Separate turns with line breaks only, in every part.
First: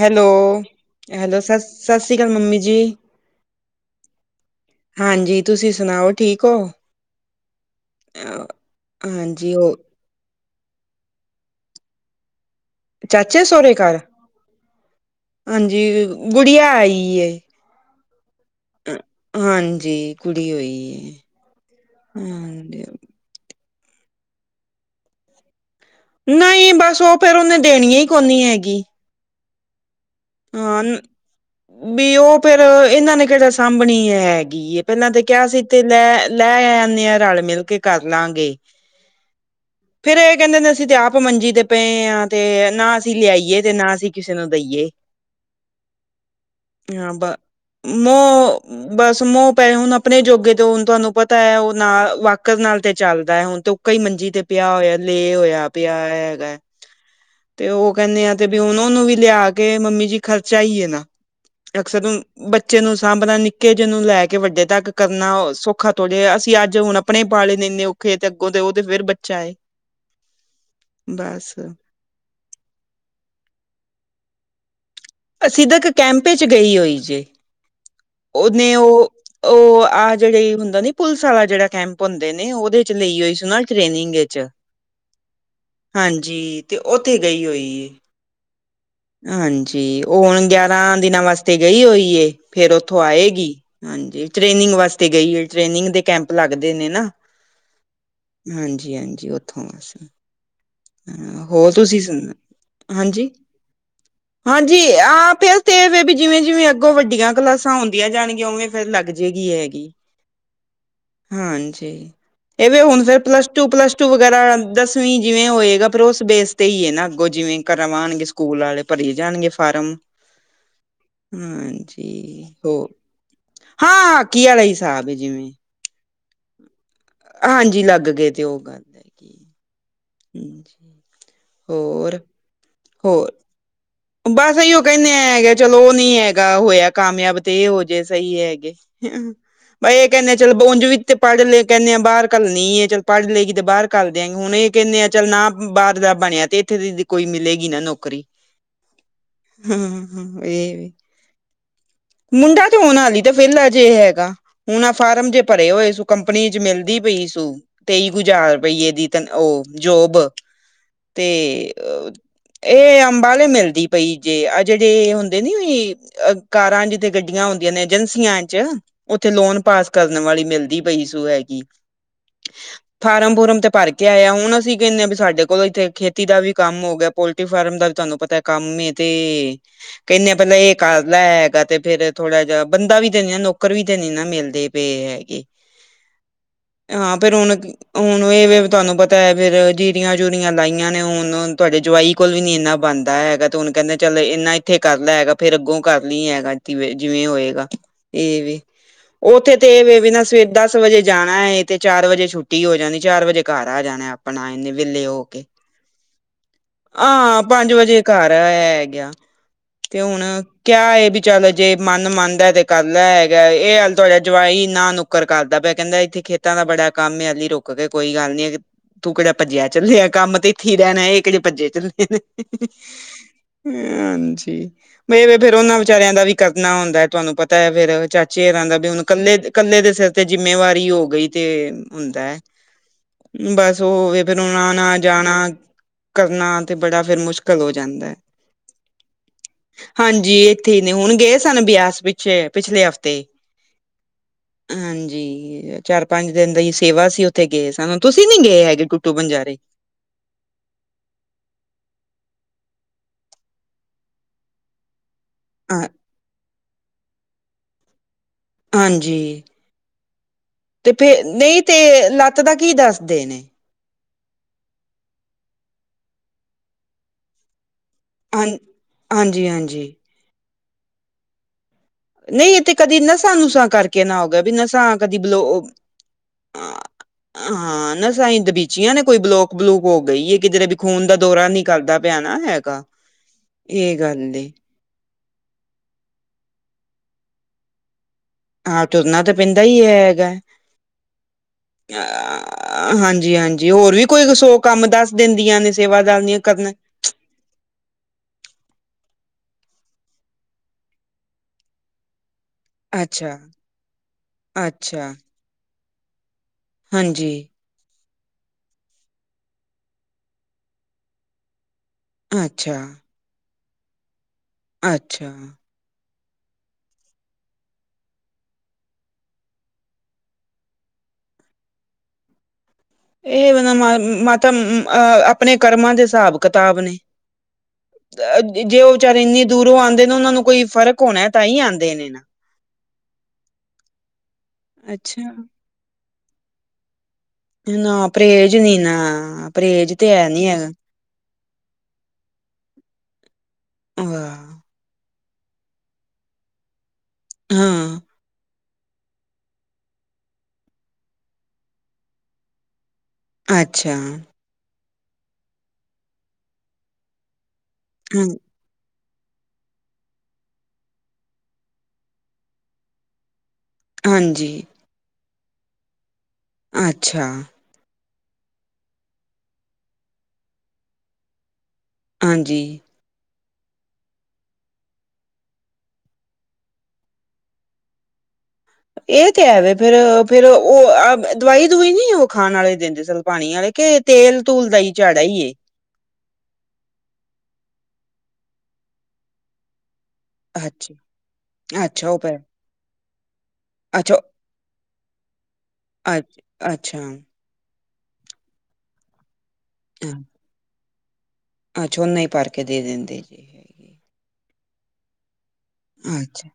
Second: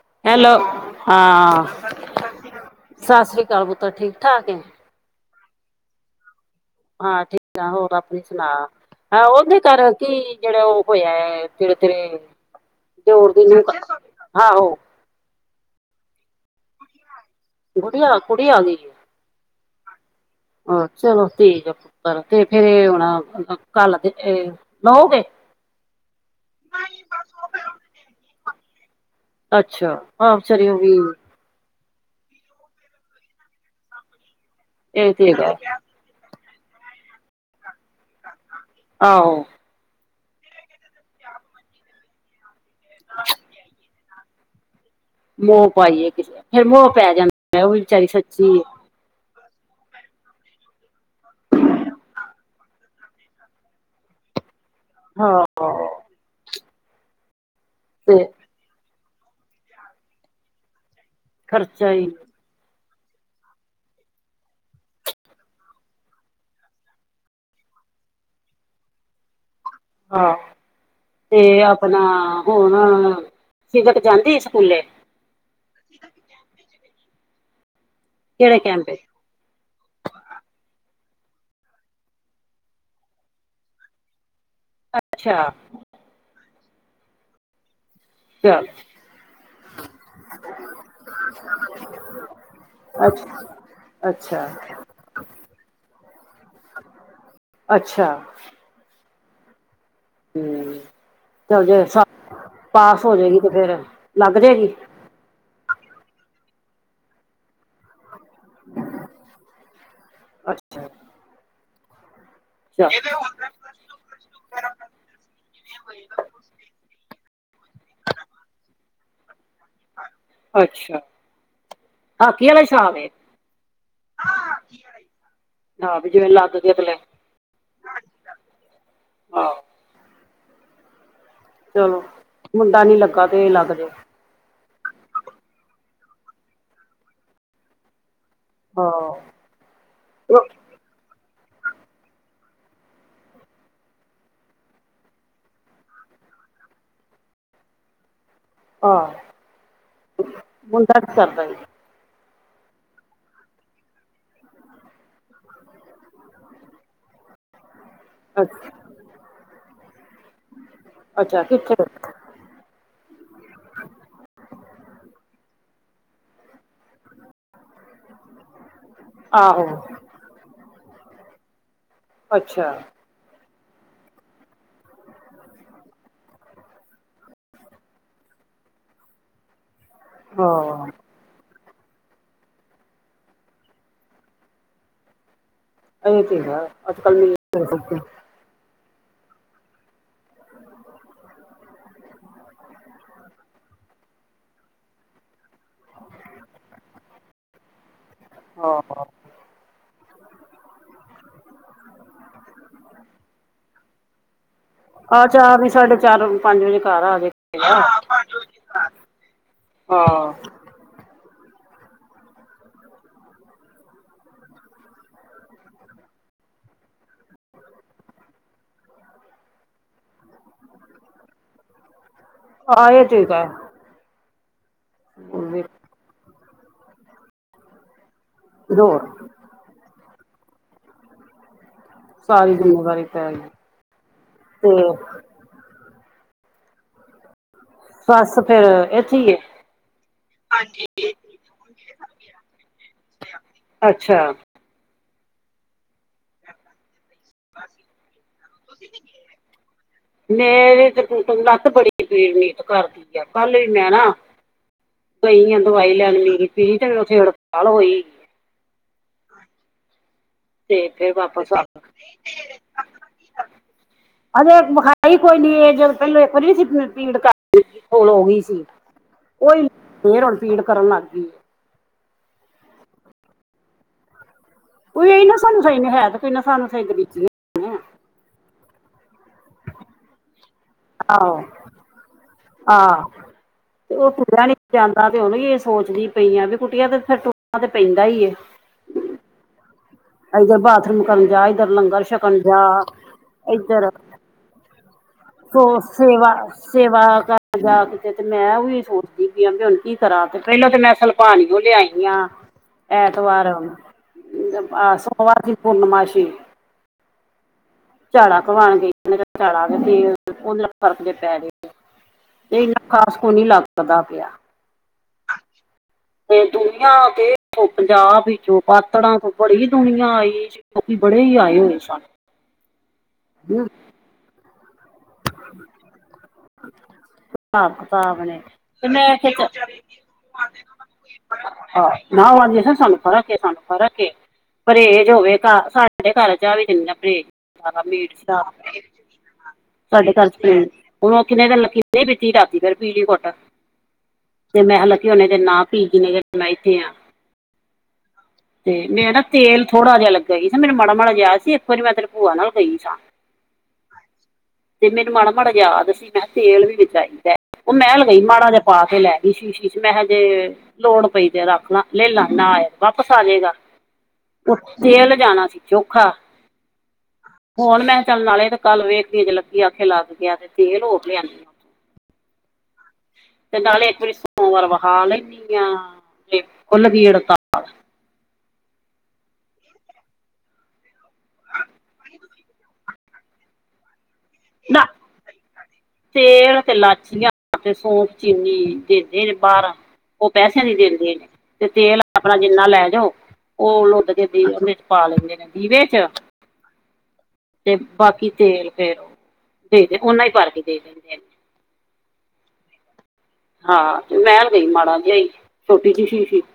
Hello, hello, ਸ
ਹਾਂ
ਸਤਿ ਸ੍ਰੀ ਅਕਾਲ ਮੰਮੀ ਜੀ।
ਸਤਿ ਸ੍ਰੀ ਅਕਾਲ ਪੁੱਤਰ ਠੀਕ ਠਾਕ ਹੈ
ਹਾਂਜੀ, ਤੁਸੀਂ ਸੁਣਾਓ ਠੀਕ ਔ?
ਹਾਂ ਠੀਕ ਆ ਹੋਰ ਆਪਣੇ ਸਣਾ?
ਹਾਂਜੀ
ਉਹਦੇ
ਉਹ
ਕ ਕਿ ਜਿਹੜਾ ਉਹ ਹੋਇਆ ਤੇਰੇ ਤੇਰੇ ਦਿਉਰ
ਚਾਚੇ ਸਹੁਰੇ ਘਰ
ਆਹੋ।
ਹਾਂਜੀ ਗੁੜੀਆ ਆਈ ਐ।
ਗੁੜੀਆਂ ਕੁੜੀਆਂ ਆ ਗਈ। ਹੈ
ਹਾਂਜੀ ਕੁੜੀ
ਆਹ
ਹੋਈ ਹੈ
ਚਲੋ ਠੀਕ ਐ, ਤੇ ਫਿਰ
ਹਾਂਜੀ
ਇਹ ਹੁਣ ਕੱਲ ਦੇ ਲਓਗੇ।
ਨਹੀਂ ਬਸ ਉਹ ਫਿਰ ਉਹਨੇ ਦੇਣ ਈ ਕੋਨੀ ਹੈਗੀ।
ਅੱਛਾ ਹਾਂ ਵਿਚਾਰੀ ਨੂੰ ਵੀ
ਵੀ ਉਹ ਫਿਰ ਇਹਨਾਂ ਨੇ ਕ ਸਾਂਭਣੀ ਹੈਗੀ ਐ ਪਹਿਲਾਂ
ਇਹ
ਤੇ ਕਿਹਾ
ਹੈਗਾ
ਸੀ ਤੇ ਲੈ ਲੈ ਆਨੇ ਆ ਰਲ ਮਿਲ ਕੇ ਕਰਲਾਂਗੇ।
ਆਓ।
ਫਿਰ ਇਹ ਕਹਿੰਦੇ ਅਸੀਂ ਤੇ ਆਪ ਮੰਜੀ ਤੇ ਪਏ ਹਾਂ ਤੇ ਨਾ ਅਸੀਂ ਲਿਆਈਏ ਤੇ ਨਾ ਅਸੀਂ ਕਿਸੇ ਨੂੰ ਦਈਏ।
ਮੋਹ ਪਾਈਏ ਕਿਸੇ, ਫੇਰ ਮੋਹ ਪੈ
ਹਾਂ ਬ
ਜਾਂਦਾ ਉਹ ਵੀ ਵਿਚਾਰੀ ਸੱਚੀ
ਮੋਹ
ਏ।
ਬਸ ਮੋਹ ਪਏ, ਹੁਣ ਆਪਣੇ ਜੋਗੇ ਤੇ ਹੁਣ ਤੁਹਾਨੂੰ ਪਤਾ ਆ ਉਹ ਨਾਲ ਵਾਕਰ ਨਾਲ ਤੇ ਚੱਲਦਾ ਹੈ ਹੁਣ ਤੇ ਕਈ ਮੰਜੀ ਤੇ ਪਿਆ ਹੋਇਆ ਲੇ
ਹਾਂ
ਹੋਇਆ ਪਿਆ ਹੈਗਾ ਤੇ ਉਹ ਕਹਿੰਨੇ ਆ ਤੇ ਵੀ ਹੁਣ ਉਹਨੂੰ ਵੀ ਲਿਆ ਕੇ ਮੰਮੀ ਜੀ ਖਰਚਾ ਹੀ ਆ ਨਾ,
ਖਰਚਾ
ਅਕਸਰ
ਹੀ
ਨੂੰ ਬੱਚੇ ਨੂੰ ਸਾਂਭਣਾ, ਨਿੱਕੇ ਜਿਹੇ ਨੂੰ ਲੈ ਕੇ ਵੱਡੇ ਤੱਕ ਕਰਨਾ ਸੌਖਾ ਥੋੜੇ ਅਸੀਂ ਅੱਜ ਹੁਣ ਆਪਣੇ ਪਾਲੇ ਨੇ ਇੰਨੇ ਔਖੇ ਤੇ ਅੱਗੋਂ ਤੇ ਉਹ ਤੇ ਫੇਰ ਬੱਚਾ ਏ।
ਆਹ, ਤੇ
ਬਸ
ਆਪਣਾ ਹੁਣ ਸਿਦਕ ਜਾਂਦੀ ਏ ਸਕੂਲੇ?
ਆ ਸਿਦਕ ਤੱਕ ਕੈਂਪ ਚ ਗਈ ਹੋਈ ਜੇ।
ਕਿਹੜੇ
ਓਨੇ
ਕੈਂਪ ਵਿੱਚ
ਉਹ ਉਹ ਆਹ ਜਿਹੜੇ ਹੁੰਦਾ ਨ ਪੁਲਿਸ ਵਾਲਾ ਜਿਹੜਾ ਕੈਂਪ ਹੁੰਦੇ ਨੇ ਉਹਦੇ ਲਈ ਹੋਈ ਸੀ ਟ੍ਰੇਨਿੰਗ '
ਅੱਛਾ।
ਹਾਂਜੀ ਤੇ ਉੱਥੇ ਗਈ ਹੋਈ ਏ।
ਚੱਲ
ਹਾਂਜੀ, ਉਹ ਹੁਣ ਗਿਆਰਾਂ ਦਿਨਾਂ ਵਾਸਤੇ ਗਈ ਹੋਈ ਫੇਰ ਉੱਥੋਂ
ਅੱਛਾ
ਆਏਗੀ। ਹਾਂਜੀ
ਅੱਛਾ
ਟ੍ਰੇਨਿੰਗ ਵਾਸਤੇ ਗਈ ਏ, ਟ੍ਰੇਨਿੰਗ ਦੇ ਕੈਂਪ ਲੱਗਦੇ ਨੇ ਨਾ।
ਅੱਛਾ
ਹਾਂਜੀ ਹਾਂਜੀ ਉੱਥੋਂ ਆ ਅਸੀਂ।
ਹੂੰ, ਚਲ ਜੇ ਸ
ਸੁਣਾ
ਪਾਸ ਹੋ ਜੇਗੀ ਤੇ ਫੇਰ ਲੱਗ ਜੇਗੀ।
ਆ ਫਿਰ ਤਾਂ ਬੀਬੀ ਜਿਵੇਂ ਜਿਵੇਂ ਅੱਗੋਂ ਵੱਡੀਆਂ ਕਲਾਸਾਂ ਹੁੰਦੀਆਂ ਦੀਆਂ ਜਾਣਗੀਆਂ ਉਵੇਂ ਫੇਰ ਲੱਗ ਜਏਗੀ ਹੈਗੀ,
ਅੱਛਾ
ਹਾਂਜੀ ਇਹਵੇ
ਚੱਲ
ਹੁਣ ਫਿਰ ਪਲੱਸ ਟੂ ਪਲੱਸ ਟੂ ਵਗੈਰਾ ਦਸਵੀਂ ਜਿਵੇਂ ਹੋਏਗਾ ਪਰ ਉਸ ਬੇਸ ਤੇ ਹੀ ਨਾ ਅੱਗੋਂ ਜਿਵੇਂ ਕਰਵਾਂਣਗੇ ਸਕੂਲ ਵਾਲੇ ਭਰੀ ਜਾਣਗੇ। ਫਾਰਮ
ਅੱਛਾ
ਹਾਂਜੀ
ਹਾਕੀ ਵਾਲਾ
ਹੋਰ,
ਹਿਸਾਬ ਏ
ਹਾਂ ਹਾਕੀ ਆਲਾ ਈ ਹਿਸਾਬ ਹੈ ਜਿਵੇਂ
ਹਾਂ ਵੀ ਜਿਵੇਂ ਲੱਗ ਗਏ ਤੇ ਲੈ
ਹਾਂਜੀ, ਲੱਗ ਗਏ ਤੇ ਉਹ ਗੱਲ ਹੈਗੀ।
ਹਾਂ।
ਹਾਂਜੀ।
ਚਲੋ
ਹੋਰ?
ਮੁੰਡਾ ਨੀ ਲੱਗਾ
ਹੋਰ
ਤੇ ਇਹ ਲੱਗ ਗਏ।
ਬਸ ਇਹੀਓ ਕਹਿੰਦੇ ਹੈਗਾ ਚਲੋ ਉਹ ਨੀ ਹੈਗਾ ਹੋਇਆ ਕਾਮਯਾਬ ਤੇ ਇਹ ਹੋ ਜੇ ਸਹੀ ਏ।
ਹਾਂ
ਬਾਈ ਇਹ ਕਹਿੰਨੇ ਆ ਚਲ ਉਂਜ ਵੀ ਤੇ ਪੜ੍ਹ ਲਏ ਕਹਿਨੇ ਆ ਬਾਹਰ ਘੱਲਣੀ ਏ ਚੱਲ ਪੜ੍ਹ ਲਏਗੀ ਤੇ ਬਾਹਰ ਘਲ ਦਿਆਂਗੇ। ਹੁਣ ਇਹ ਕਹਿੰਦੇ ਆ ਚੱਲ ਨਾ ਬਾਹਰ ਦਾ ਬਣਿਆ। ਤੇ ਇੱਥੇ ਦੀ ਕੋਈ ਮਿਲੇਗੀ ਨਾ ਨੌਕਰੀ
ਆ
ਹੁੰ-ਹੁੰ, ਏ ਵੇ।
ਈ
ਮੁੰਡਾ ਤੇ ਹੋਣ ਹਾਲੀ, ਤੇ ਵੇਲਾ ਜੇ ਹੈਗਾ। ਹੁਣ, ਆਂ ਫਾਰਮ ਜੇ ਪਰੇ ਹੋਏ ਸੁ, ਕੰਪਨੀ ਚ ਮਿਲਦੀ ਪਈ ਸੂ। ਤੇਈ ਕੁ
ਅੱਛ
ਜ਼ਾਰ ਰੁਪਈਏ ਦੀ ਤ ਔ ਜੋਬ ਤੇ
ਅੱਛਾ ਕਿੱਥੇ
ਏ ਅੰਬਾਲੇ ਮਿਲਦੀ ਪਈ ਜੇ, ਆ ਜੜੇ ਹੁੰਦੇ ਨੀ ਅ ਕਾਰਾਂ ਜੀਧੇ ਗੱਡੀਆਂ ਹੁੰਦੀਆਂ ਨੇ, ਏਜੰਸੀਆਂ ਚ। ਔਥੇ, ਲੋਨ
ਆਹੋ
ਪਾਸ ਕਰਨ ਵਾਲੀ ਮਿਲਦੀ ਪਈ ਸੂ ਹੈਗੀ।
ਅੱਛਾ।
ਫਾਰਮ-ਫੁਰਮ ਤੇ ਭਰ ਕੇ ਆਇਆ ਐ। ਹੁਣ ਅਸੀਂ ਕੈਨੇ ਆਂ, ਵੀ ਸਾਡੇ ਕੋਲ ਇੱਥੇ ਖੇਤੀ ਦਾ ਵੀ ਕੰਮ ਹੋ ਗਿਆ, ਪੋਲਟਰੀ ਫਾਰਮ ਦਾ ਵੀ, ਤੁਆਨੂੰ ਪਤਾ ਕੰਮ ਏ, ਤੇ ਕੈਨੇ ਆ, ਪੈਲਾਂ ਏ
ਹਾਂ
ਕਰ ਲੈ ਹੈਗਾ, ਤੇ ਫੇਰ ਥੋੜਾ ਜਾ ਬੰਦਾ ਵੀ, ਤੇ ਨੀ ਨਾ ਨੌਕਰ ਵੀ, ਤੇ ਨੀ ਨਾ ਮਿਲਦੇ ਪਏ ਹੈਗੇ।
ਅ ਤੇ ਹੈ, ਅੱਜ-ਕੱਲ੍ਹ [unintelligible]
ਏਵੇ, ਤੁਆਨੂੰ ਪਤਾ ਐ, ਫੇਰ ਜੀਰੀਆਂ-ਜੁਰੀਆਂ ਲਾਈਆਂ ਨੇ। ਹੁਣ ਤੁਆਡੇ ਜਵਾਈ ਕੋਲ ਵੀ ਨੀ ਇੰਨਾ ਬਣੱਦਾ ਹੈ ਐ, ਤੇ ਹੁਣ ਕੈੱਦੇ ਚੱਲ, ਏਨਾ ਏੱਥੇ ਕਰ ਲੈ ਹੈਗਾ। ਫੇਰ ਅੱਗੋਂ ਕਰ ਲੀ ਹੈਗਾ, ਤਿਵੇਂ-ਜਿਵੇਂ ਹੋਏਗਾ। ਏ, ਵੇ।
ਹਾਂ
ਔਥੇ ਤੇ ਏ ਵੇ ਵੀ ਨਾ, ਸਵੇ ਦਸ ਵਜੇ ਜਾਣਾ ਏ, ਤੇ ਚਾਰ ਵਜੇ ਛੁੱਟੀ ਹੋ ਜਾਣੀ। ਚਾਰ ਵਜੇ ਕਾਰ ਆ ਜਾਣਾ ਅਪਣਾ, ਏਨੇ ਵੇਲੇ ਹੋ
ਆ
ਕੇ,
ਚਾਰ ਨੀ ਸਾਢੇ ਚਾਰ ਪੰਜ ਵਜੇ ਘਰ ਆ ਜੇ
ਆਂ ਪੰਜ
ਹਾਂ
ਵਜੇ ਕਰ ਆਯਾ ਅਗਿਆ, ਤੇ ਹੁਣ ਕਿਆ, ਏ ਵੀ ਚੱਲ ਜੇ, ਮਨ ਮੰਨਦਾ ਤੇ ਕਰਲੈ ਹੈਗਾ। ਏ ਹੱਲ ਤੁਆਡਾ ਜਵਾਈ ਨਾ-ਨੂੰ ਕਰ ਕਰਦਾ ਪਿਆ, ਕੈਂਦਾ ਏੱਥੇ ਖੇਤਾਂ ਦਾ ਬੜਾ ਕੰਮ ਏ, ਹਲੀ ਰੁਕ ਕੇ ਕੋਈ ਗੱਲ ਨੀ ਤੂੰ ਕੇੜਾ ਪਜਿਆ ਚੱਲਿਆ, ਕੰਮ ਤੇ ਏੱਥੇ ਰੈਣਾ, ਇਹ ਕੇੜੇ ਭੱਜੇ ਚੱਲੇ ਨੇ।
ਹਾਂ, ਇਹ ਠੀਕ ਹੈ।
ਹਾਂਜੀ, ਮੇ ਫੇਰ ਔਨਾਂ ਵਿਚਾਰਿਆਂ ਦਾ ਵੀ ਕਰਨਾ ਹੁੰਦਾ, ਤੁਆਨੂੰ ਪਤਾ ਹੈ, ਫਿਰ 'ਚ ਚੇ ਹੋਨਾ ਦਾ, ਤੇ ਹੁਣ
ਹੋਰ
ਕੱਲੇ-ਕੱਲੇ ਦੇ ਸੇਰ ਤੇ ਜਿੰਮੇਵਾਰੀ ਹੋ ਗਈ ਤੇ ਹੁੰਦਾ ਐ,
ਸਾਰੀ ਜਿੰਮੇਵਾਰੀ ਪੈ ਗਈ
ਬਸ ਔ ਹੋਵੇ ਫੇਰ ਆਣਾ
ਤੇ
ਜਾਣਾ ਕਰਨਾ, ਤੇ ਬੜਾ ਫੇਰ ਮੁਸ਼ਕ ਕਲ ਹੋ ਜਾਂਦ
ਬਸ ਫੇਰ ਏ
ਹਾਂਜੀ, ਏੱਥੇ ਹੀ ਨੇ ਹੁਣ ਗਏ ਸਨ, ਬਿਆਸ ਪਿੱਛੇ ਪਿਛਲੇ ਹਫ਼ਤੇ।
ਅੱਛਾ।
ਹਾਂਜੀ, ਚਾਰ-ਪੰਜ ਦਿਨ ਦਾ ਈ ਸੇਵਾ ਸੀ ਉੱਥੇ ਗਏ ਸਨ, ਤੁਸੀਂ ਨੀ ਗਏ ਹੈਗੇ, ਕੁੁੱਟੂ ਬੰਜਾਰੇ।
ਮੇਰੀ ਤੇ ਤੂੰ ਤ ਲੱਤ ਬੜੀ ਪੀੜ ਬੜੀ ਨੀ ਕਰਦੀ ਐ, ਕੱਲ ਵੀ ਮੈਂ ਨਾ ਗਈ ਆ,
ਹਾਂ
ਦਵਾਈ ਲੈਣ ਮੀਰੀ-ਪੀਰੀ, ਤੇ ਔਥੇ ਹੜਤਾਲ ਹੋਈ।
ਹਾਂਜੀ, ਤੇ ਫੇ
ਫੇਰ ਵਾਪਸ
ਨਈ,
ਆ
ਤੇ ਲੱਤ ਦਾ ਕੀ ਦੱਸਦੇ ਨੇ?
ਹਜੇ, ਵਖਾਈ ਕੋਈ ਨੀ, ਏ ਜਦੋਂ ਪੈਲੋ ਏੱਕ ਵਾਰੀ ਨੀ ਸੀ ਪੀੜ ਕਰ [unintelligible] ਹੋ ਗਈ
ਹਾਂ
ਸੀ,
ਹਾਂਜੀ
ਔਹੀ
ਹਾਂਜੀ
ਫੇਰ ਹੁਣ ਪੀੜ ਕਰਨ ਲੱਗ ਗੀ।
ਨਈ ਏ, ਤੇ ਕਦੀ ਨਸਾਂ-ਨੁਸਾ ਕਰਕੇ ਨਾ ਹੋ ਗਿਆ। ਵੀ ਨਸ
ਔਈ ਨਾ ਨਸਾ-ਨੁਸਾ ਈ ਨੇ ਹੈ, ਤੇ ਫੇਰ ਨਸਾ-ਨੁਸਾ ਦੇ ਵਿੱਚ ਈਏ।
ਹਾਂ, ਨਸਾ ਈ ਦਬੀਚੀਆਂ ਨੇ ਕੋਈ ਬਲੋਕ-ਬਲੂਕ ਹੋ ਗਈਏ ਕਿਧਰੇ ਖੂਨ ਦਾ
ਆਹੋ
ਦੌਰਾ ਨੀ ਕਰਦਾ ਪਿਆ ਨਾ
ਆ
ਹੈਗਾ, ਏ
ਤੇ ਉਹ
ਗੱਲ
ਤੁਰਿਆ
ਏ।
ਨਹੀਂ ਜਾਂਦਾ ਤੇ ਔਦੌ ਏ ਸੋਚਦੀ ਪਈਆਂ ਵੀ ਕੁਟੀਆਂ, ਤੇ ਫੇਰ ਤੁੱਰਣਾ ਤੇ ਪੈਂਦਾ ਈ ਏ।
ਹਾਂ ਤੁਰਨਾ ਤਾਂ ਪੈਂਦਾ ਈ ਹੈ ਹੈਗਾ,
ਇੱਧਰ ਬਾਥਰੂਮ ਕਰਨ ਜਾ ਇੱਧਰ ਲੰਗਰ ਛਕਣ ਜਾ
ਹਾਂਜੀ। ਜੀ ਹਾਂਜੀ,
ਇੱਧਰ
ਹੋਰ ਵੀ ਕੋਈ ਸੌ ਕੰਮ ਦੱਸ ਦਿੰਦੀਆਂ ਨੇ ਸੇਵਾਦਾਰਨੀਆਂ, ਕਰਨਾ ਐ
ਜਵਾਕ ਆਂ ਜਵਾਕ ਕਿਤੇ ਤੇ ਮੈਂ ਔਈ ਸੋਚਦੀ ਪੀਆਂ ਵੀ ਹੁਣ ਕੀ ਕਰਾਂ, ਤੇ ਪੈਲੋ ਤੇ ਮੈਂ ਸਲਪਾਨਔ ਲਿਆਈ ਯਾਂ।
[inaudible]
ਐਤਵਾਰ, ਆਂ
ਅੱਛਾ,
ਸੋਮਵਾਰ ਦੀ ਪੂਰਨਮਾਸ਼ੀ।
ਹਾਂਜੀ।
ਝਾੜੲ ਕਰਵਾਣ ਗਈ ਸੀ, ਮੈਂ ਕਿਆ ਚਾੜਾ ਤੇ [unintelligible] ਔਦੇ ਨਾਲ ਫਰਕ ਜੇ ਪੈਜੇ। ਤੇ
ਅੱਛਾ,
ਇੰਨਾ ਖਾਸ ਕੋ ਨੀ ਲੱਗਦਾ ਪਿਆ।
ਅੱਛਾ।
ਤੇ ਦੁਨੀਆਂ ਦੇ ਪੰਜਾਬ ਵਿੱਚੋਂ, ਪਾਤੜਾਂ ਤੋਂ ਬੜੀ ਦੁਨੀਆਂ ਆਈ। ਲੋਕੀ ਬੜੇ ਹੀ ਆਏ ਹੋਏ ਸਨ।
ਇਹ ਮ ਮ ਮਾਤਾ, ਅਹ ਆਪਣੇ ਕਰਮਾਂ ਦੇ ਹਿਸਾਬ ਕਿਤਾਬ ਨੇ।
ਹਿਸਾਬ ਕਿਤਾਬ ਨੇ
ਜੇ
ਤੇ
ਓ
ਮੈਂ
ਵਿਚਾਰੇ
ਇੱਥੇ
ਇੰਨੀ ਦੂਰੋਂ ਆਂਦੇ ਨੇ ਓਨਾਂ ਨੂੰ ਕੋਈ ਫ਼ਰਕ ਹੋਨੈ ਤਾਂਈਂ ਆਂਦੇ
ਆਹ
ਨੇ ਨਾ।
ਉਹ ਆਂਦੀ ਸੀ ਸਾਨੂੰ ਫਰਕ ਏ ਸਾਨੂੰ ਫਰਕ ਏ, ਪਰਹੇਜ਼
ਅੱਛਾ
ਹੋਵੇ ਘਰ ਸਾਡੇ ਘਰ ਚ ਆ ਵੀ ਜਨੀ ਨਾ ਪਰਹੇਜ਼। ਸਾਰਾ
ਨਾ
ਮੀਟ ਸ਼ਰਾਬ
ਪਰਹੇਜ਼ ਨੀ ਨਾ ਪਰਹੇਜ ਤੇ
ਸਾਡੇ ਘਰ
ਹੈ
ਚ
ਨੀ
ਹੁਨ,
ਹੈਗਾ
ਹੁਨ ਲੱਕੀ ਨੇ ਲੱਕੀ ਨੇ ਨਈ ਪੀਤੀ ਰਾਤੀ ਫੇਰ ਪੀਲੀ ਘੁੱਟ।
ਅ
ਤੇ ਮੈਂ ਹਾਲਾਂਕਿ ਓਨੇ ਦਿਨ ਨਾਂ ਪੀ ਜਿਨੇ ਦਿਨ ਮੈਂ ਏਥੇ ਆਂ।
ਹਾਂ।
ਤੇ ਮੇਰੇ ਨਾ ਤੇਲ ਥੋੜਾ ਜਾ ਲੱਗਾ ਸੀ ਮੇਰੇ ਮਾੜਾ-ਮਾੜਾ ਯਾਦ ਸੀ ਇੱਕ ਵਾਰੀ ਮੈਂ ਤੇਰੀ ਭੂਆ ਨਾਲ ਗਈ ਸਾਂ।
ਅੱਛਾ।
ਤੇ ਮੈਨੂੰ ਮਾੜਾ-ਮਾੜਾ ਯਾਦ ਸੀ ਮੈਂ ਕਿਆ ਤੇਲ ਵੀ ਵਿੱਚ ਆਈ ਦਾ, ਓ ਮੈਂ ਲਗਈ
ਹ
ਮਾੜਾ ਜਾ ਪਾ ਕੇ ਲੈ ਸ਼ੀਸ਼ੀ ਚ ਮੈਂ ਹਜੇ ਲੋੜ ਪਈ ਤੇ ਰੱਖ ਲਾਂ ਲੈਲਾ ਨਾ ਆਏਆ ਵਾਪਸ ਆ ਜੇਗਾ।
ਹਾਂਜੀ।
ਤੇਲ ਜਾਨਾ ਸੀ ਚੋਖਾ।
ਅੱਛਾ।
ਹੁਨ ਮੈਂ ਕਿਆ ਚੱਲਨ ਵਾਲੇ ਤੇ ਕੱਲ ਵੇਖਦੀ ਜੇ ਲੱੱਕੀ ਆਖੇ ਲੱਗ ਗੇਆ ਤੇਲ ਹੋਰ ਲਿਆਨੀ ਆਂ।
ਹਾਂਜੀ।
ਤੇ ਨਾਲੇ ਇੱਕ ਵਾਰੀ ਸੋ ਵਾਰ ਵਾ ਹਾਲ [unintelligible] ਤੇ ਕੁੱਲ ਦੀ ਹੜਤਾਲ
ਏਹ ਤਾਂ ਐਵੇਂ ਫੇਰ-ਫੇਰ ਓ ਦਵਾਈ-ਦੁਵਾਈ ਨੀ ਓ ਖਾਨ ਆਲੇ ਦਿੰਦੇ ਸੋਨੂੰ ਪਾਨੀ ਆਲੇ। ਕੇ ਤੇਲ ਤੂਲ ਦਾ ਈ ਚਾੜਾ ਈ ਏ।
ਤੇਲ ਤੇ ਲਾਚੀਆਂ ਤੇ ਸੌਫ ਚੀਨੀ ਦਿੰਦੇ ਨੇ ਬਾਰਾਂ ਓ ਪੈਸੇਆਂ ਦੀ
ਅੱਛਾ
ਦਿੰਦੇ ਨੇ ਤੇ ਤੇਲ
ਅੱਛਾ ਉਹ
ਆਪਨਾ
ਪੈ
ਜਿੰਨਾ ਲੈ ਜਾਓ ਓ ਲੁੱਦ
ਅੱਛਾ
ਕੇ ਦੇ ਪਾ ਲੈਂਦੇ ਨੇ। ਦੀਵੇ ਚ
ਅੱਛ ਅੱਛਾ
ਤੇ ਬਾਕੀ ਤੇਲ ਫੇਰ, ਦੇ-ਦੇ
ਹਾਂ,
ਓਨਾ ਈ ਭਰ ਕੇ ਦੇ-ਦੇ।
ਅੱਛਾ ਓਨਾ ਈ ਭਰ ਕੇ ਦੇ ਦਿੰਦੇ ਨੇ।
ਹਾਂ ਤੇ ਮਹਿਲ ਗਈ ਮਾੜਾ ਜਈ।
ਅੱਛਾ,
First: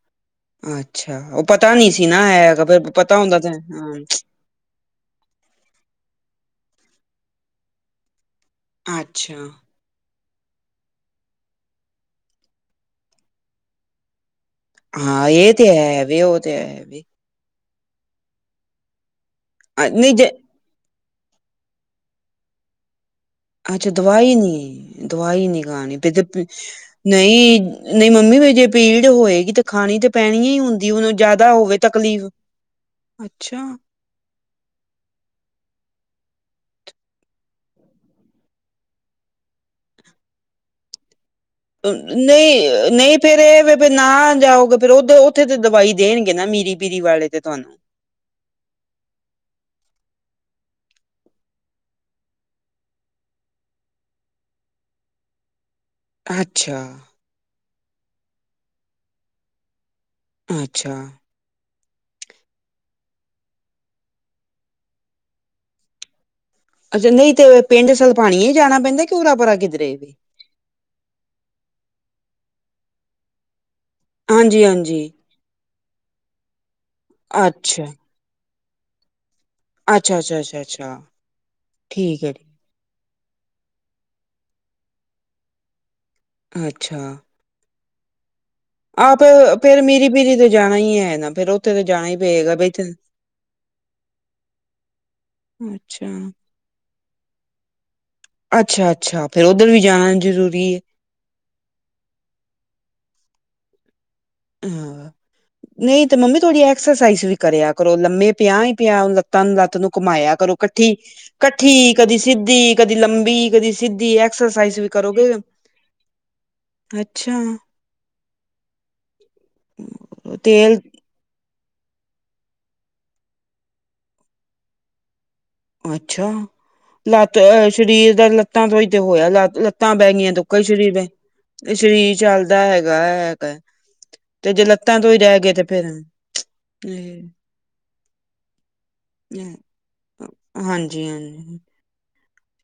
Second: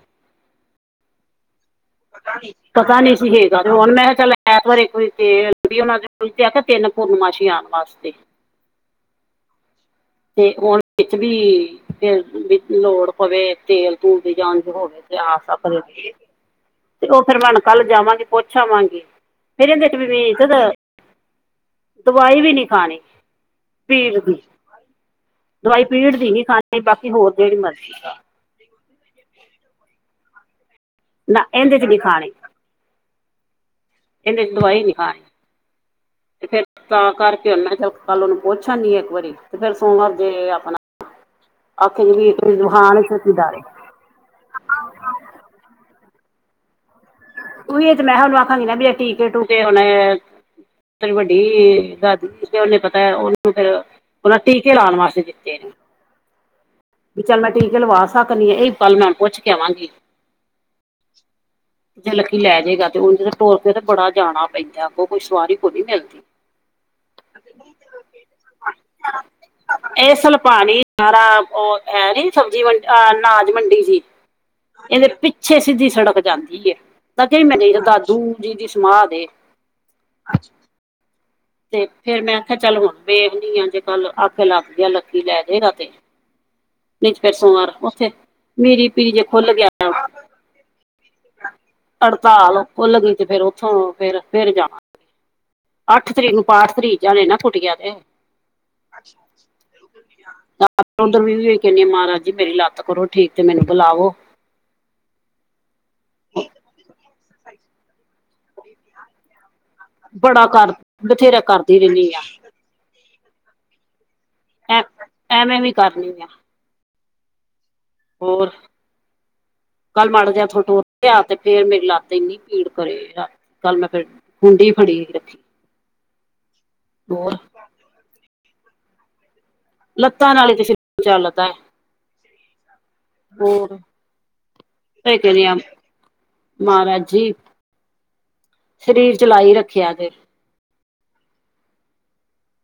ਅੱਛਾ ਓ ਪਤਾ ਨੀ ਸੀ ਨਾ ਹੈਗਾ ਫੇਰ
ਨੀ
ਪਤਾ
ਸੀ
ਹੁੰਦਾ ਤੇ
ਹੈਗਾ ਹੁਣ
ਹਾਂ
ਮੈਂ ਕਿਹਾ ਚੱਲ ਐਤਵਾਰ ਇਕ ਵਾਰੀ ਤੇਲ ਓਨਾਂ ਦੇ ਕੋ ਤਿੰਨ ਪੂਰਨਮਾਸ਼ੀ ਆਨ ਵਾਸਤੇ।
ਅੱਛਾ।
ਤੇ ਹੁਨ ਵਿੱਚ ਵੀ ਤੇਲ ਵੀ ਲੋੜ ਪਵੇ ਤੇਲ ਤੂੰ ਦੀ ਜਾਨ ਦੀ ਹੋਗੀ ਤੇ
ਹਾਂ
ਆਸ
ਇਹ
ਊਸ
ਤੇ ਹੈ
ਲੱਗੀ
ਵੇ ਉਹ ਹੈ ਵੇ
ਤੇ ਓ ਫਿਰ ਮੈਂ ਹੁਨ ਕੱਲ ਜਾਵਾਂਗੀ ਪੁੱਛ ਆਵਾਂਗੀ, ਫੇਰ ਕੈਂਦੇ
ਅ, ਨਹੀਂ ਜੇ
[unintelligible] ਦਵਾਈ ਵੀ ਨੀ ਖਾਨੀ।
ਅੱਛਾ ਦਵਾਈ ਨੀ ਏ। ਦਵਾਈ ਨੀ ਖਾਨੀ
ਪੀੜ
ਵਿਦ
ਦੀ ਨਹੀਂ ਖਾਣੀ ਬਾਕੀ ਹੋਰ ਜਿਹੜੀ ਮਰਜ਼ੀ
ਨਈਂ-ਨਈਂ ਮੰਮੀ ਵੀ ਜੇ ਪੀੜ ਹੋਏਗੀ ਤੇ ਖਾਨੀ ਤੇ ਪੈਨੀ ਹੁੰਦੀ ਓਨੂੰ
ਨਾ
ਜਾਦਾ ਹੋਵੇ
ਇਹਦੇ ਚ ਨਹੀਂ
ਤਕਲੀਫ਼
ਖਾਣੀ
ਅੱਛਾ।
ਏਨੇ ਦਵਾਈ ਨੀ ਖਾਨੀ, ਤੇ ਫੇਰ ਤਾਂ ਕਰਕੇ ਮੈ ਕਿਆ ਚੱਲ ਕੱਲ ਓਨੂੰ ਪੁੱਛ ਆਨੀ ਆ ਇੱਕ ਵਾਰੀ ਤੇ ਫੇਰ ਸੋਮਵਾਰ ਜੇ ਆਪਨਾ
ਨਈ-ਨਈ
ਛੇਤੀ
ਫੇਰ
ਦਾਰੇ
ਏਹ ਵੇ ਫੇਰ ਨਾ ਜਾਓਗੇ ਫੇਰ ਓ ਉੱਥੇ ਤੇ ਦਵਾਈ ਦੇਨਗੇ ਨਾ ਮੀਰੀ ਪੀਰੀ ਵਾਲੇ ਤੇ ਤਹਾਨੂੰ।
ਓਹੀ ਤੇ ਏਹ ਮੈਂ ਓਹਨੂੰ ਆਖਾਂਗੀ ਨਾ ਵੀ ਏ ਟੀਕੇ ਟੂਕੇ ਹੁਨ ਤੇਰੀ ਵੱਡੀ ਦਾਦੀ ਤੇ ਓਨੇ ਪਤਾ ਓਨੂੰ ਫੇਰ ਓਨਾਂ ਟੀਕੇ ਲਾਨ ਵਾਸਤੇ ਦਿੱਤੇ ਨੇ।
ਅੱਛਾ।
ਵੀ ਚੱਲ ਮੈਂ ਟੀਕ ਲਵਾ ਸਕਨੀਏ, ਇਹ ਗੱਲ ਮੈਂ ਪੁੱਛ ਕੇ ਆਵਾਂਗੀ।
ਅੱਛਾ।
ਜੇ ਲਕੀ ਲੈ ਜਾਏਗਾ ਤੇ, ਉਹ ਜ ਟੋਲ ਕੇ ਤੇ ਬੜਾ ਜਾਣਾ ਪੈਂਦਾ, ਕੋਈ ਸਵਾਰੀ ਕੋ ਨੀ ਮਿਲਦੀ।
ਅੱਛਾ ਨਹੀਂ ਤੇ ਪਿੰਡ ਸਲਪਾਣੀ ਹੀ ਜਾਣਾ ਪੈਂਦਾ, ਕਿ ਉਰਾ ਪੁਰਾ ਕਿਧਰੇ ਵੀ
ਇਹ ਸਲਪਾਣੀ ਸਾਰਾ ਉਹ ਹੈ ਨੀ ਸਬਜ਼ੀ ਮੰਡੀ ਅਹ ਨਾਨਾਜ ਮੰਡੀ ਸੀ,
ਹਾਂਜੀ ਹਾਂਜੀ
ਇਹਦੇ ਪਿੱਛੇ ਸਿੱਧੀ ਸੜਕ ਜਾਂਦੀ ਏ, ਤਾਂ ਕ ਮੈ ਨਹੀਂ
ਅੱਛਾ
ਦਾਦੂ ਜੀ ਦੀ ਸਮਾਦ ਏ।
ਅੱਛਾ ਅੱਛਾ, ਅੱਛਾ ਅੱਛਾ।
ਤੇ ਫੇਰ
ਠੀਕ ਹੈ
ਮੈਂ
ਜੀ।
ਆਖਿਆ ਚੱਲ ਹੁਣ ਵੇਵਨੀ ਆ, ਜੇ ਕੱਲ ਆਖੇ ਲੱਗ ਦੀ ਆ ਲੱਕੀ ਲੈ ਜੇਗਾ ਤੇ
ਅੱਛਾ
ਨੀ ਫਿਰ ਸੋਮਵਾਰ ਉਥੇ ਮੀਰੀ ਪੀਰੀ
ਆਪ
ਜੇ ਖੁੱਲ ਗਿਆ,
ਫੇਰ ਮੀਰੀ ਪੀਰੀ ਤੇ ਜਾਣਾ ਹੀ ਹੈ ਨਾ ਫੇਰ ਉੱਥੇ ਤੇ ਜਾਣਾ ਹੀ ਪਏਗਾ
ਹੜਤਾਲ
ਬਈ
ਖੁੱਲ ਗਈ ਤੇ ਫੇਰ ਉੱਥੋਂ ਫਿਰ ਫਿਰ ਜਾਵਾ, ਅੱਠ
ਅੱਛਾ
ਤਰੀਕ ਨੂੰ ਪਾਠ ਤਰੀਕ ਜਾਣੇ ਨਾ ਕੁਟੀਆਂ ਦੇ। ਹ-
ਅੱਛਾ-ਅੱਛਾ, ਫੇਰ ਉੱਧਰ ਵੀ ਜਾਣਾ ਜ਼ਰੂਰੀ ਏ,
ੳਦਰ ਵੀ ਕਹਿੰਦੀ ਆ ਮਹਾਰਾਜ ਜ, ਮੇਰੀ ਲੱਤ ਕਰੋ ਠੀਕ ਤੇ ਮੈਨੂੰ ਬੁਲਾਵੋ।
ਹਾਂ, ਨਹੀਂ ਤੇ ਮੰਮੀ ਥੋੜੀ ਐਕਸਰਸਾਈਜ਼ ਵੀ ਕਰਿਆ ਕਰੋ, ਲੰਮੇ ਪਿਆ ਹੀ ਪਿਆ ਲੱਤਾਂ ਨੂੰ ਲੱਤ ਨੂੰ ਕਮਾਇਆ
ਬੜਾ
ਕਰੋ,
ਕਰ
ਕੱਠੀ
ਬਥੇਰਾ ਕਰਦੀ
ਕੱਠੀ,
ਰਹਿੰਦੀ
ਕਦੀ
ਆ
ਸਿੱਧੀ ਕਦੀ ਲੰਬੀ, ਕਦੀ ਸਿੱਧੀ, ਐਕਸਰਸਾਈਜ਼
ਐ
ਵੀ ਕਰੋਗੇ,
ਐਵੇਂ ਵੀ ਕਰਨੀ ਆ
ਅੱਛਾ!
ਹੋਰ, ਕੱਲ ਮਾੜ ਜ ਤੁਥੋ
ਤੇਲ
ਹੋਰ ਆ ਤੇ ਫੇਰ ਮੇਰੀ ਲੱਤ ਇੰਨੀ ਭੀੜ ਕਰੇ, ਰਾ ਕੱਲ ਮੈਂ ਫੇਰ ਕੁੰਡੀ ਫੜੀ ਰੱਖੀ।
ਅੱਛਾ!
ਹੋਰ
ਲੱਤ ਸਰੀਰ ਦਾ ਲੱਤਾਂ ਤੋਂਈ ਤੇ ਹੋਇਆ ਲ ਲੱਤਾਂ ਬੈਠ ਗਈਆਂ ਤੇ
ਨਾਲ
ੳਕਾ ਹੀ
ਫਿਰ
ਸਰੀਰ,
ਚੱਲਦਾ ਹੈ
ਇਹ ਸਰੀਰ ਚੱਲਦਾ ਹੈਗਾ ਹੈਗਾ
ਹੋਰ
ਤੇ ਜੇ ਲੱਤਾਂ ਤੋਂ ਹੀ
ਇਹ ਕਹਿੰਦੇ
ਰਹਿਗੇਏ
ਆ
ਤੇ ਫੇਰ
ਮਹਾਰਾਜ ਜੀ ਸਰੀਰ ਚਲਾਈ ਰੱਖਿਆ ਜੇ
ਹਾਂਜੀ ਹਾਂਜੀ।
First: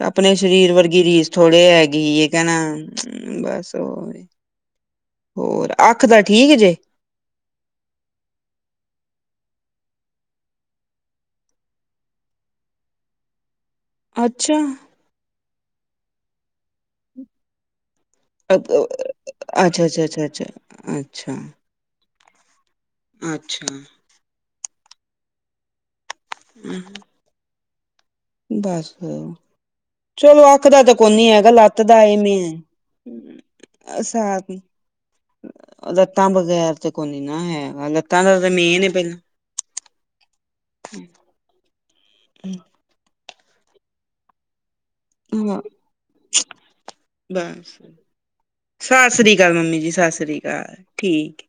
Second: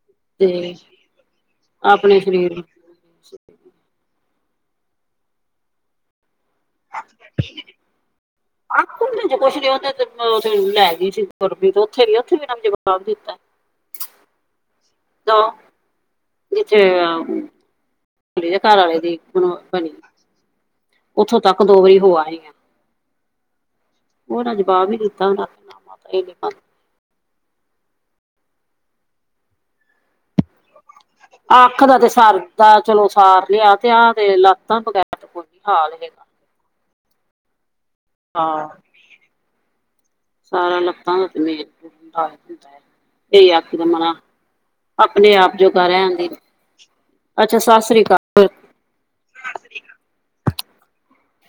ਆਪਣੇ ਸਰੀਰ
ਤੇ
ਵਰਗੀ ਰੀਸ ਥੋੜ੍ਹੇ
ਆਪਣੇ
ਹੈਗੀ,
ਸਰੀਰ ਨੂੰ
ਕਹਿਣਾਮ ਬਸ ਉਹ ਹੋਰ ਅਖ ਤਾਂ ਠੀਕ ਜੇ?
ਅਖ ਤੇ ਕੁਛ ਨ ਉਹ ਤੇੇ ਲੈ ਗਈ ਸੀ ਗੁਰਬੀ, ਤੇ ਉੱਥੇ ਨੀ ਉੱਥੇ ਵੀ ਨ ਜਬ ਦਿੱਤਾ।
ਅੱਛਾ!
ਦੋ, ਜਿੱਥੇ ਘਰ
ਅੱਛਾ
ਆ ਦੀ ਹੁਣ
ਅੱਛਾ
ਬਣੀ
ਅੱਛਾ, ਅੱਛਾ। ਅੱਛਾ
ਉੱਥੋਂ ਤੱਕ ਦੋ ਵਾਰੀ ਹੋ ਆ ਹੀ ਆ।
ਅੱਛਾ।
ਉਹਨਾਂ ਜਵਾਬ ਨੀ ਦਿੱਤਾ, ਉਹ ਮਾਤਾ ਇਹਨਾਂ
ਹਮ। ਬੱਸ ਚਲੋ ਅਖਦਾ ਤਾਂ ਕੋ ਨ ਹੈਗਾ, ਲੱਤ
ਅੱਖ
ਦਾ
ਤੇ ਸਰ
ਵੇਂ
ਦਾ ਚਲੋ ਸਾਰ ਲਿਆ ਤੇ ਆਹ ਤੇ ਲੱਤਾਂ ਬਗੈਰ ਤੇ ਕੋਈ ਨੀ ਹਾਲ ਹੈਗਾ
ਲੱਤਾਂ ਬਗੈਰ ਤੇ ਕੋਈ ਨੀ ਨਾ ਹੈਗਾ, ਲੱਤਾਂ ਦਾ ਤਾਂ
ਹਾਂ
ਮੇਨ ਪਹਿਲਾਂ
ਸਾਰਾ ਲੱਤਾਂ ਦਾ ਮੇਨ ਹੁੰਦਾ ਹੈ। ਇਹੀ ਆਖੀਦਾ ਮਾ ਆਪਣੇ ਆਪ
ਹਾਂ
ਜੋ ਕਰ ਆਦੀ, ਅੱਛਾ
ਬਸ
ਸਤਿ ਸ਼੍ਰੀ ਅਕਾਲ।
ਸਤਿ ਸ਼੍ਰੀ ਅਕਾਲ ਮੰਮੀ ਜੀ, ਸਤਿ ਸ਼੍ਰੀ ਅਕਾਲ, ਠੀਕ।